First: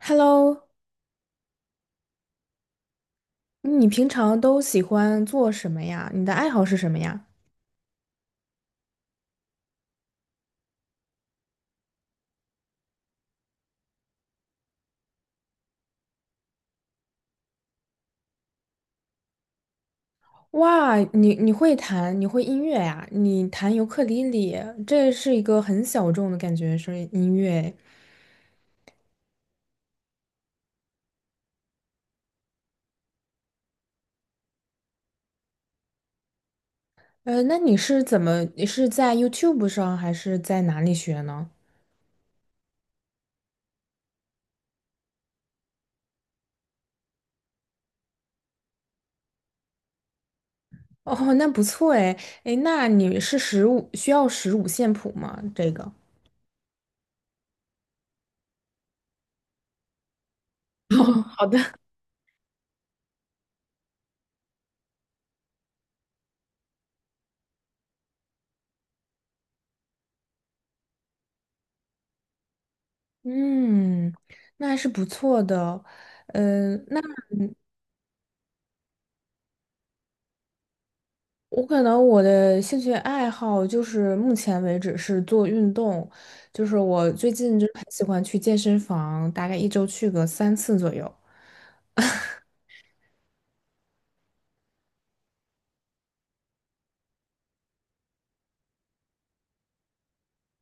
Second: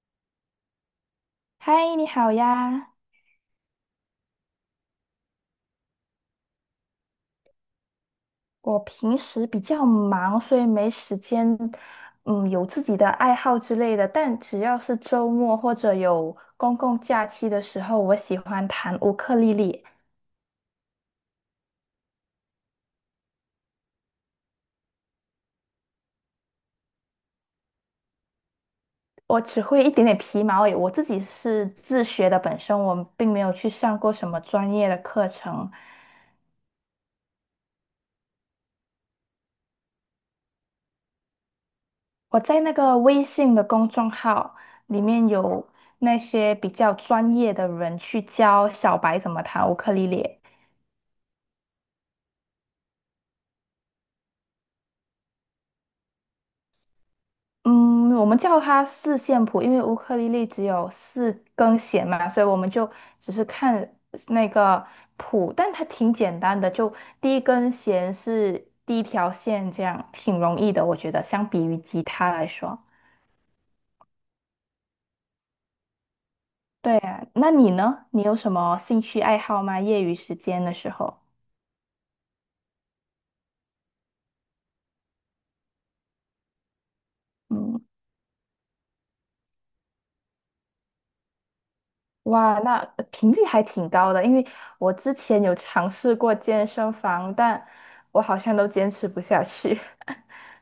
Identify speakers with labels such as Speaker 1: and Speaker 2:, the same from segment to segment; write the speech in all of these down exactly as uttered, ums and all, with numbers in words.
Speaker 1: Hello，
Speaker 2: 嗨，你好呀！
Speaker 1: 嗯你平常都喜欢做什么呀？你的爱好是什么呀？
Speaker 2: 我平时比较忙，所以没时间，嗯，有自己的爱好之类的。但只要是周末或者有公共假期的时候，我喜欢弹乌克丽丽。
Speaker 1: 哇，你你会弹，你会音乐呀？你弹尤克里里，这是一个很小众的感觉，是音乐。
Speaker 2: 我只会一点点皮毛而已，我自己是自学的，本身我并没有去上过什么专业的课程。
Speaker 1: 呃，那你是怎么？你是在 YouTube 上还是在哪里学呢？
Speaker 2: 我在那个微信的公众号里面有那些比较专业的人去教小白怎么弹乌克丽丽。
Speaker 1: 哦，那不错哎，哎，那你是十五，需要十五线谱吗？这个。
Speaker 2: 嗯，我们叫它四线谱，因为乌克丽丽只有
Speaker 1: 哦，
Speaker 2: 四
Speaker 1: 好的。
Speaker 2: 根弦嘛，所以我们就只是看那个谱，但它挺简单的，就第一根弦是第一条线，这样挺容易的，我觉得相比于吉他来说。
Speaker 1: 嗯，那还是不错的。嗯、
Speaker 2: 对
Speaker 1: 那。
Speaker 2: 啊，那你呢？你有什么兴趣爱好吗？业余时间的时候？
Speaker 1: 我可能我的兴趣爱好就是目前为止是做运动，就是我最近就很
Speaker 2: 嗯，
Speaker 1: 喜欢去健身房，大概一周去个三次左右。
Speaker 2: 哇，那频率还挺高的，因为我之前有尝试过健身房，但我好像都坚持不下去。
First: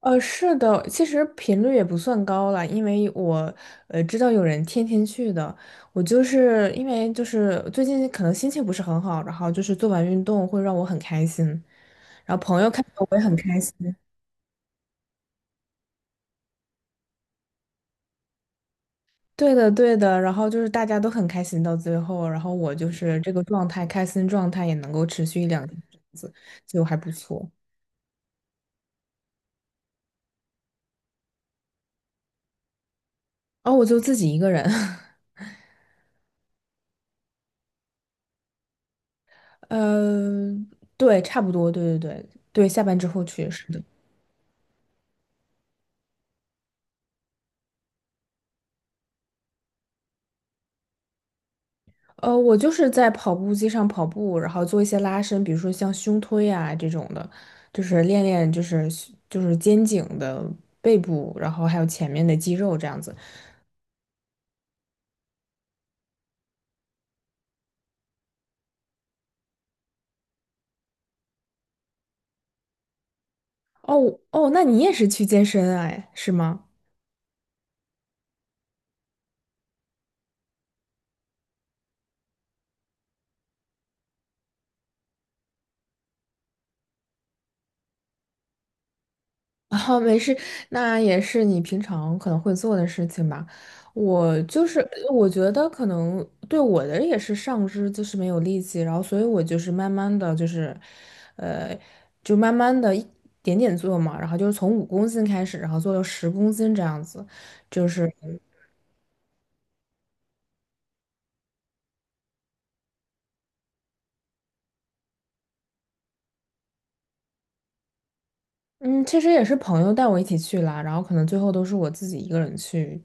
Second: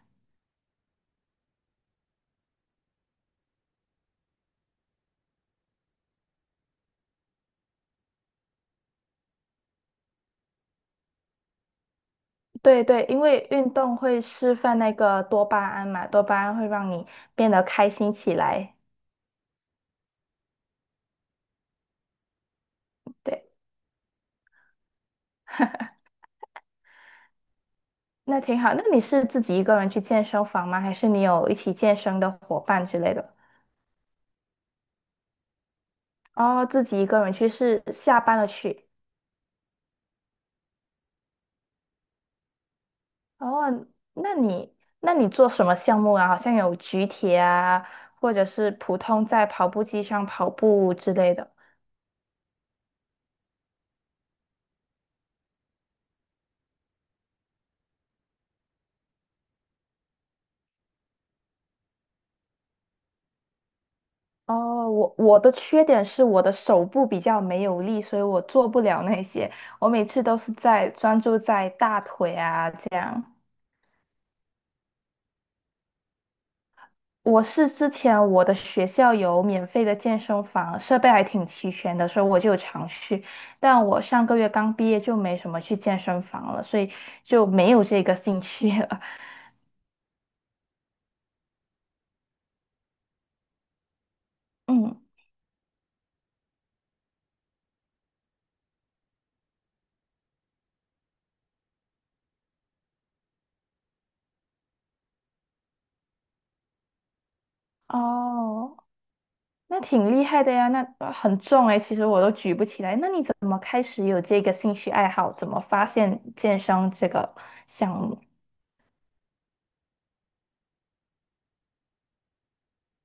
Speaker 1: 呃，是的，其实频率也不算高了，因为我呃知道有人天天去的，我就是因为就是最近可能心情不是很好，然后就是做完运动会让我很开心，
Speaker 2: 对对，
Speaker 1: 我
Speaker 2: 因
Speaker 1: 也很
Speaker 2: 为
Speaker 1: 开
Speaker 2: 运
Speaker 1: 心。
Speaker 2: 动会释放那个多巴胺嘛，多巴胺会让你变得开心起来。
Speaker 1: 对的，对的，然后就是大家都很开心到最后，然后我就是这个
Speaker 2: 对，
Speaker 1: 状态，开心状态也能够持续一两天这样子，就还不错。
Speaker 2: 那挺好。那你是自己一个人去健身房吗？还是你有一起健身的伙伴之类的？
Speaker 1: 哦，我就自己一个人，
Speaker 2: 哦，自己一个人去是下班了去。
Speaker 1: 呃，对，差不多，对对对对，下班之后去是
Speaker 2: 哦，
Speaker 1: 的。
Speaker 2: 那你那你做什么项目啊？好像有举铁啊，或者是普通在跑步机上跑步之类的。
Speaker 1: 呃，我就是在跑步机上跑步，然后做一些拉伸，比如说像胸推啊这种的，就是练练就是就是肩颈的背部，然后还有前面的肌肉这样子。
Speaker 2: 哦，我我的缺点是我的手部比较没有力，所以我做不了那些。我每次都是在专注在大腿啊这样。
Speaker 1: 哦哦，那你也是去健身啊哎，是吗？
Speaker 2: 我是之前我的学校有免费的健身房，设备还挺齐全的，所以我就有常去。但我上个月刚毕业就没什么去健身房了，所以就没有这个兴趣了。
Speaker 1: 啊，没事，那也是你平常可能会做的事情吧。我就 是，
Speaker 2: 嗯，
Speaker 1: 我觉得可能对我的也是上肢就是没有力气，然后所以我就是慢慢的就是，呃，就慢慢的一点点做嘛，然后就是从五公斤开始，然后做到十公斤这样子，就是。
Speaker 2: 哦。那挺厉害的呀，那呃很重诶，其实我都举不起来。那你怎么开始有这个兴趣爱好？怎么发现健身这个项目？
Speaker 1: 嗯，其实也是朋友带我一起去啦，然后可能最后都是我自己一个人去，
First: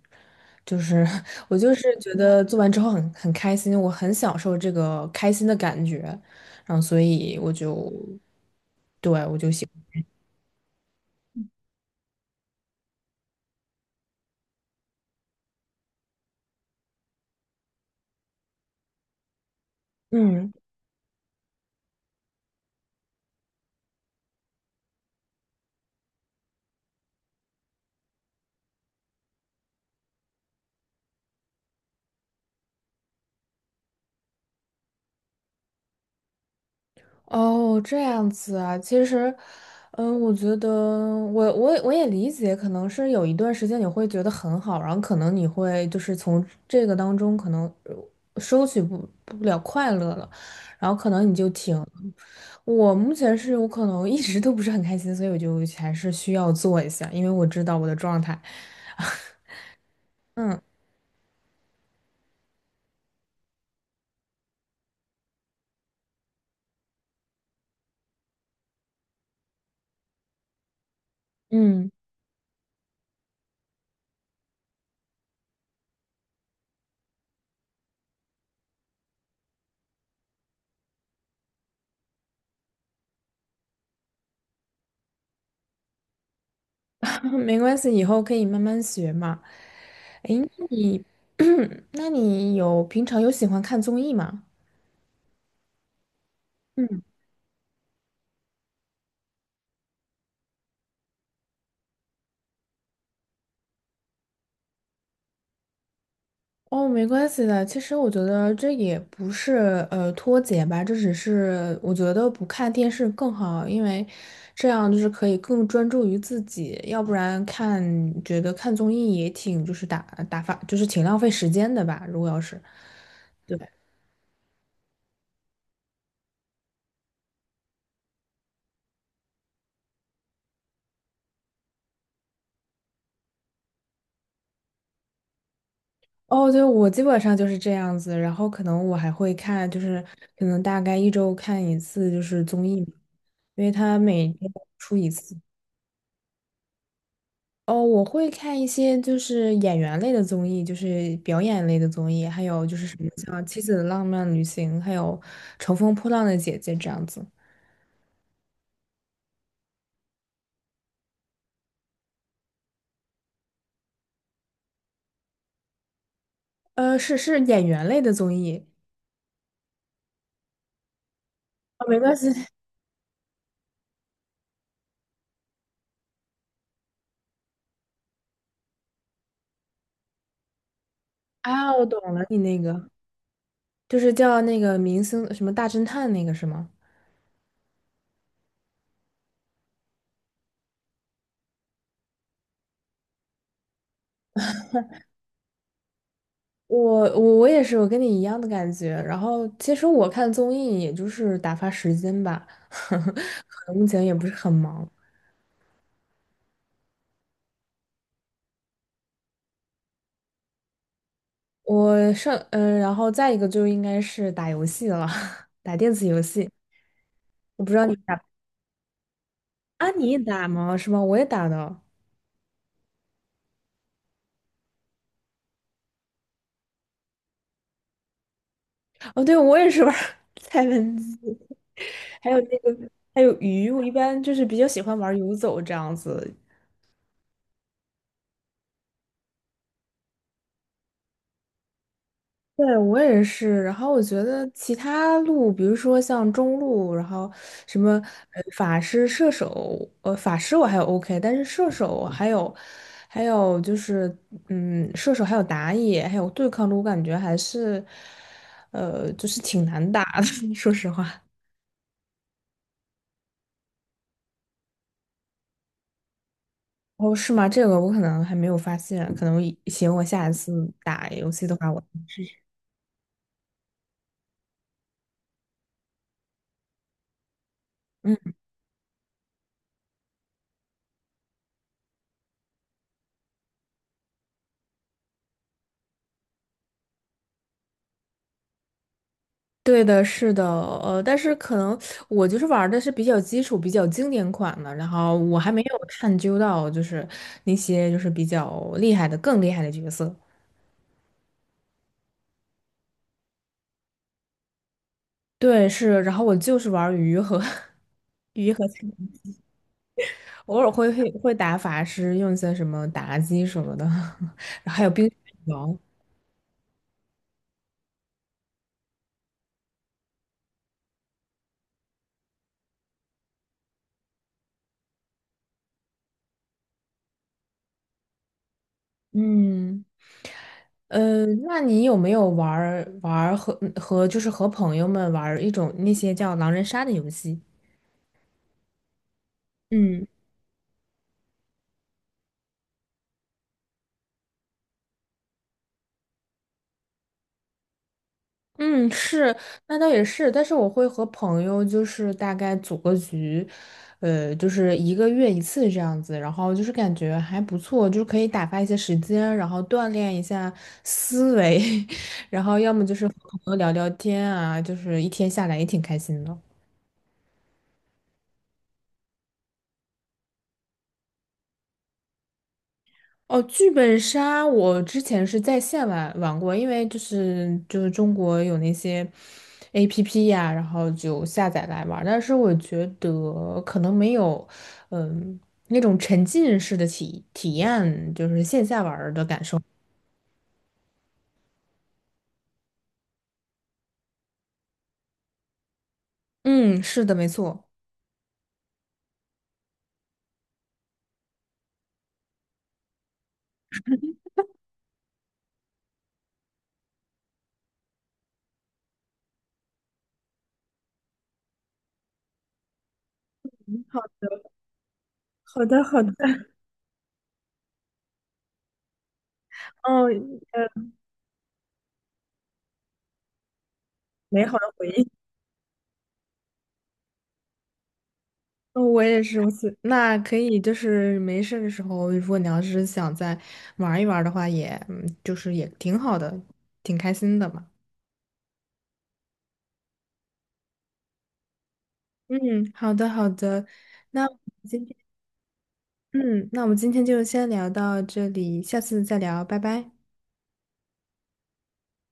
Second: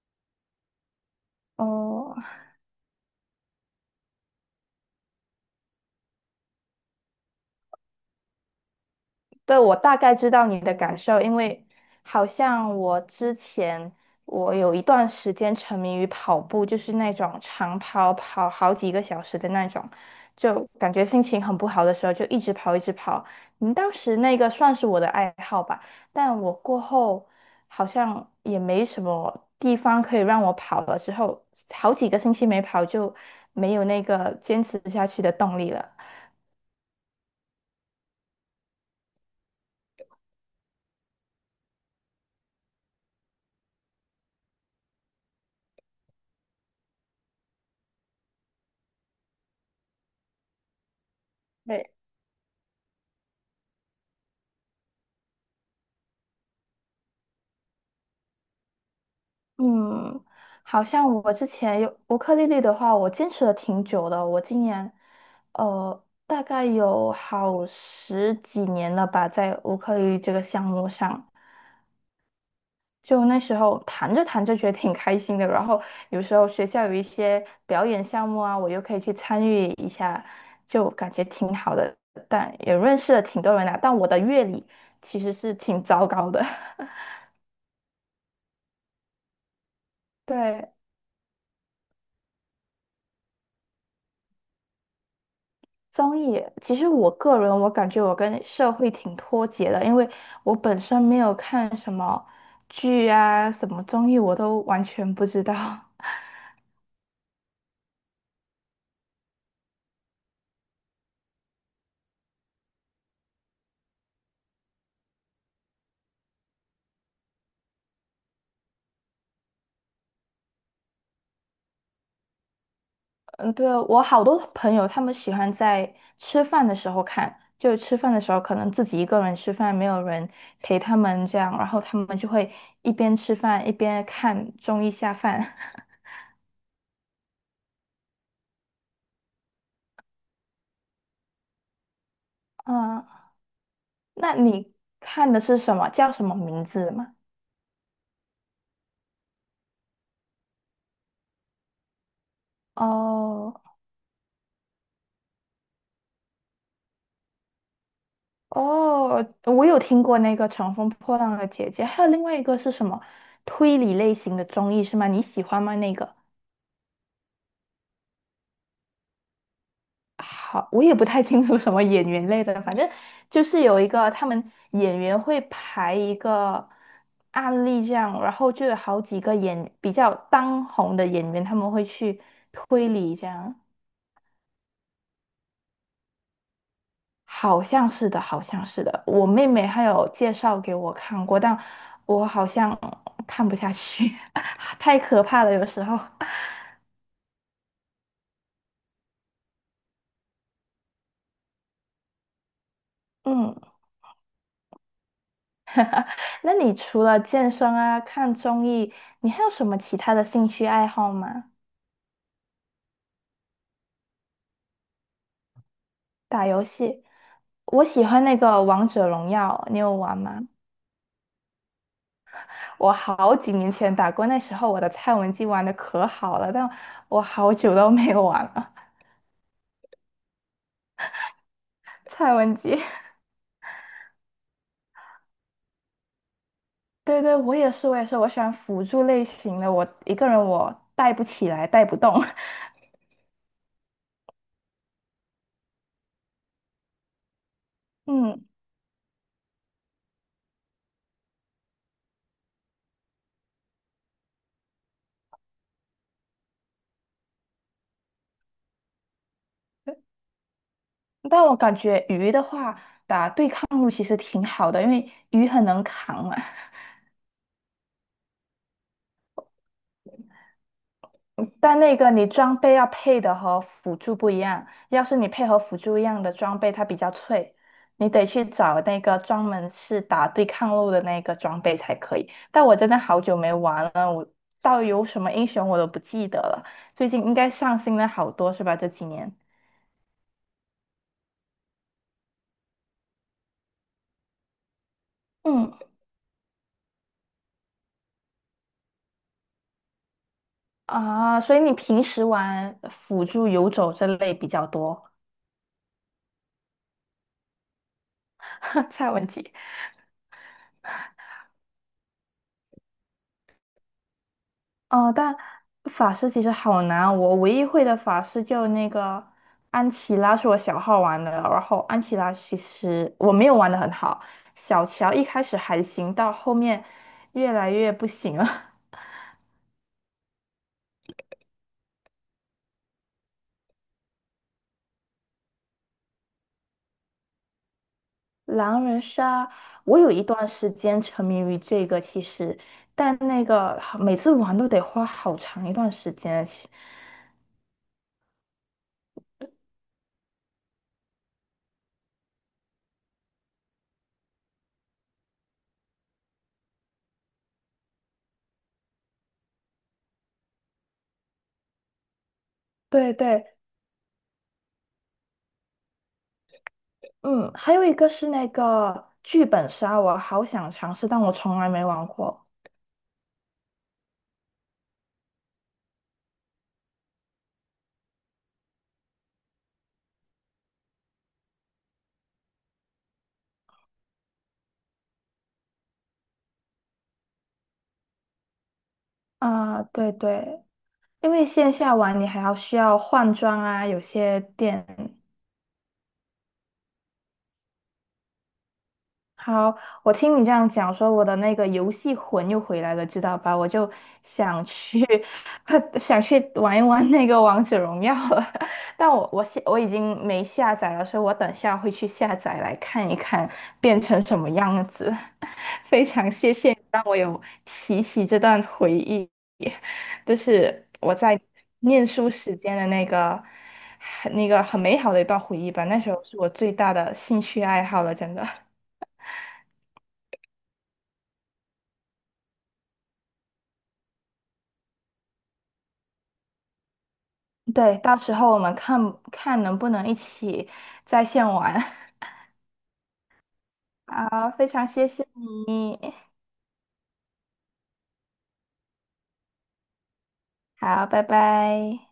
Speaker 1: 就是 我就是觉
Speaker 2: 哦，
Speaker 1: 得做完之后很很开心，我很享受这个开心的感觉，然后所以我就，对，我就
Speaker 2: 对，
Speaker 1: 喜
Speaker 2: 我大
Speaker 1: 欢。
Speaker 2: 概知道你的感受，因为好像我之前我有一段时间沉迷于跑步，就是那种长跑，跑好几个小时的那种，
Speaker 1: 嗯。
Speaker 2: 就感觉心情很不好的时候就一直跑，一直跑。嗯，当时那个算是我的爱好吧，但我过后好像也没什么地方可以让我跑了，之后好几个星期没跑就没有那个坚持下去的动力了。
Speaker 1: 哦，这样子啊，其实，嗯，我觉得我我我也理解，可能是有一段时间你会觉得很好，然后可能你会就是从这个当中可能呃收取不不了快乐了，然后可能你就挺，
Speaker 2: 对。
Speaker 1: 我目前是我可能一直都不是很开心，所以我就还是需要做一下，因为我知道我的状态。
Speaker 2: 嗯，
Speaker 1: 嗯
Speaker 2: 好像我之前有乌克丽丽的话，我坚持了挺久的。我今年，呃，大概有好十几年了吧，在乌克丽丽这个项目上。
Speaker 1: 嗯，
Speaker 2: 就那时候弹着弹着觉得挺开心的，然后有时候学校有一些表演项目啊，我又可以去参与一下，就感觉挺好的。但也认识了挺多人的，但我的乐理其实是挺糟糕的。
Speaker 1: 没关系，以后可以慢慢学嘛。诶，那
Speaker 2: 对，
Speaker 1: 你，那你有平常有喜欢看综艺吗？
Speaker 2: 综艺，其实我个人我感觉我跟社会挺脱节的，因为我本身没有看什么剧啊，什么综艺我都完全不知道。
Speaker 1: 哦，没关系的。其实我觉得这也不是呃脱节吧，这只是我觉得不看电视更好，因为这样就是可以更专注于自己，要不然看觉得看综艺也挺就是打打发，就是挺浪费时间的吧。如果要是。
Speaker 2: 嗯，
Speaker 1: 对。
Speaker 2: 对啊，我好多朋友他们喜欢在吃饭的时候看，就吃饭的时候可能自己一个人吃饭，没有人陪他们这样，然后他们就会一边吃饭一边看综艺下饭。
Speaker 1: 哦，对，我基本上就是这样子，然后可能我还会看，就是可能大概一周看一次，就是综艺嘛
Speaker 2: 嗯，
Speaker 1: 因为它每
Speaker 2: 那
Speaker 1: 天
Speaker 2: 你
Speaker 1: 出一
Speaker 2: 看
Speaker 1: 次。
Speaker 2: 的是什么？叫什么名字吗？
Speaker 1: 哦，我会看一些就是演员类的综艺，就是表演类的综艺，还有就是什么像
Speaker 2: 哦。
Speaker 1: 《妻子的浪漫旅行》，还有《乘风破浪的姐姐》这样子。
Speaker 2: 哦，我有听过那个《乘风破浪的姐姐》，还有另外一个是什么推理类型的综艺是吗？你喜欢吗？那个
Speaker 1: 呃，是是演员类的综艺。
Speaker 2: 好，我也不太清楚什么
Speaker 1: 哦，没
Speaker 2: 演
Speaker 1: 关系
Speaker 2: 员类的，反正就是有一个他们演员会排一个案例这样，然后就有好几个演比较当红的演员，他们
Speaker 1: 啊，
Speaker 2: 会
Speaker 1: 我懂
Speaker 2: 去
Speaker 1: 了，你那
Speaker 2: 推
Speaker 1: 个
Speaker 2: 理这样。
Speaker 1: 就是叫那个明星什么大侦探那个是吗？
Speaker 2: 好像是的，好像是的。我妹妹她有介绍给我看过，但我好像看不下去，太可怕了，有时候。
Speaker 1: 我我我也是，我跟你一样的感觉。然后其实我看综艺也就是打发时间吧，
Speaker 2: 嗯，
Speaker 1: 可能目前也不是很忙。
Speaker 2: 那你除了健身啊、看综艺，你还有什么其他的兴趣爱好吗？
Speaker 1: 我上嗯、呃然后再一个就应该是打游戏了，打电子游
Speaker 2: 打
Speaker 1: 戏。
Speaker 2: 游戏，
Speaker 1: 我不知
Speaker 2: 我
Speaker 1: 道你
Speaker 2: 喜
Speaker 1: 打
Speaker 2: 欢那个王者荣耀，你
Speaker 1: 啊，
Speaker 2: 有
Speaker 1: 你也
Speaker 2: 玩吗？
Speaker 1: 打吗？是吗？我也打的。
Speaker 2: 我好几年前打过，那时候我的蔡文姬玩的可好了，但我好久都没有玩了。
Speaker 1: 哦，对，我也是玩儿 蔡文姬，还
Speaker 2: 蔡
Speaker 1: 有
Speaker 2: 文
Speaker 1: 那
Speaker 2: 姬，
Speaker 1: 个还有鱼。我一般就是比较喜欢玩游走这样子，
Speaker 2: 对对，我也是，我也是，我喜欢辅助类型的，我一个人我带不起来，带不动。
Speaker 1: 对，我也是。然后我觉得其他路，比如说像中路，然后什么呃
Speaker 2: 嗯，
Speaker 1: 法师、射手，呃法师我还有 OK，但是射手还有还有就是嗯射手还有打野还有对抗路，我感觉还是呃就是挺难打的，说实话。
Speaker 2: 但我感觉鱼的话，打对抗路其实挺好的，因为鱼很能扛嘛。
Speaker 1: 哦，是吗？这个我可能还没有发现，可能行，我下一次打游戏的话
Speaker 2: 但
Speaker 1: 我
Speaker 2: 那个
Speaker 1: 试
Speaker 2: 你
Speaker 1: 试。
Speaker 2: 装备要配的和辅助不一样，要是你配合辅助一样的装备，它比较脆，你得
Speaker 1: 嗯。
Speaker 2: 去找那个专门是打对抗路的那个装备才可以。但我真的好久没玩了，我到底有什么英雄我都不记得了。最近应该上新了好多是吧？这几年。
Speaker 1: 对的，是的，呃，但是可能我就是玩儿的是比较基础、比较经典款的，然后我还没
Speaker 2: 嗯，
Speaker 1: 有探究到就是那些就是比较厉害的、更厉害的角色。
Speaker 2: 啊，所以你平时玩辅助游走这类比较多，
Speaker 1: 对，是，然后我就是玩儿鱼和 鱼和苍
Speaker 2: 蔡文
Speaker 1: 蝇
Speaker 2: 姬。
Speaker 1: 偶尔会会会打法师，用一些什么妲己什么的，然后还有冰
Speaker 2: 哦，
Speaker 1: 雪
Speaker 2: 但
Speaker 1: 女王。
Speaker 2: 法师其实好难啊，我唯一会的法师就那个安琪拉是我小号玩的，然后安琪拉其实我没有玩的很好，小乔一开始还行，到后面越来越不行了。
Speaker 1: 嗯，呃，那你有没有玩儿玩儿和和就是和朋友们玩儿一种那些叫狼人杀的游戏？
Speaker 2: 狼人杀，我
Speaker 1: 嗯。
Speaker 2: 有一段时间沉迷于这个，其实，但那个每次玩都得花好长一段时间。其
Speaker 1: 嗯，是，那倒也是，但是我会和朋友就是大概组个局，呃，就是一个月一次这样子，然后就是感觉还不错，就是可以打发一些时间，然后锻炼一下思维，然后要么就是
Speaker 2: 对
Speaker 1: 和
Speaker 2: 对，
Speaker 1: 朋友聊聊天啊，就是一天下来也挺开心的。
Speaker 2: 嗯，还有一个是那个剧本杀，我好想尝试，但我从来没玩过。
Speaker 1: 哦，剧本杀我之前是在线玩玩过，因为就是就是中国有那些 A P P 呀、然后就下载来玩儿但是我觉得可能没有，嗯，那种沉浸式的体体验，就是线下玩儿的感受。
Speaker 2: 啊，对对，因为线下玩你还要需要换装啊，有些店。
Speaker 1: 嗯，是的，没错。
Speaker 2: 好，我听你这样讲，说我的那个游戏魂又回来了，知道吧？我就想去，想去玩一玩那个王者荣耀了。但我我下我已经没下载了，所以我等下会去下载来看一看变成
Speaker 1: 好
Speaker 2: 什么样子。
Speaker 1: 好的，好
Speaker 2: 非
Speaker 1: 的，
Speaker 2: 常谢谢你让我有提起这段回忆，
Speaker 1: 哦，
Speaker 2: 就
Speaker 1: 呃，
Speaker 2: 是我在念书时间的那个
Speaker 1: 美
Speaker 2: 那
Speaker 1: 好
Speaker 2: 个
Speaker 1: 的
Speaker 2: 很
Speaker 1: 回
Speaker 2: 美
Speaker 1: 忆。
Speaker 2: 好的一段回忆吧。那时候是我最大的兴趣爱好了，真的。
Speaker 1: 哦我也是如此，我是那可以，就是没事的时候，如果你要是想再玩一玩的话也，嗯就是也挺好的，挺开心的嘛。
Speaker 2: 对，到时候我们看看能不能一起在线玩。
Speaker 1: 嗯，好的好的，那我们
Speaker 2: 好，非
Speaker 1: 今
Speaker 2: 常
Speaker 1: 天，
Speaker 2: 谢谢，
Speaker 1: 嗯，那我们今天就先聊到这里，下次再聊，拜拜。
Speaker 2: 好，拜拜。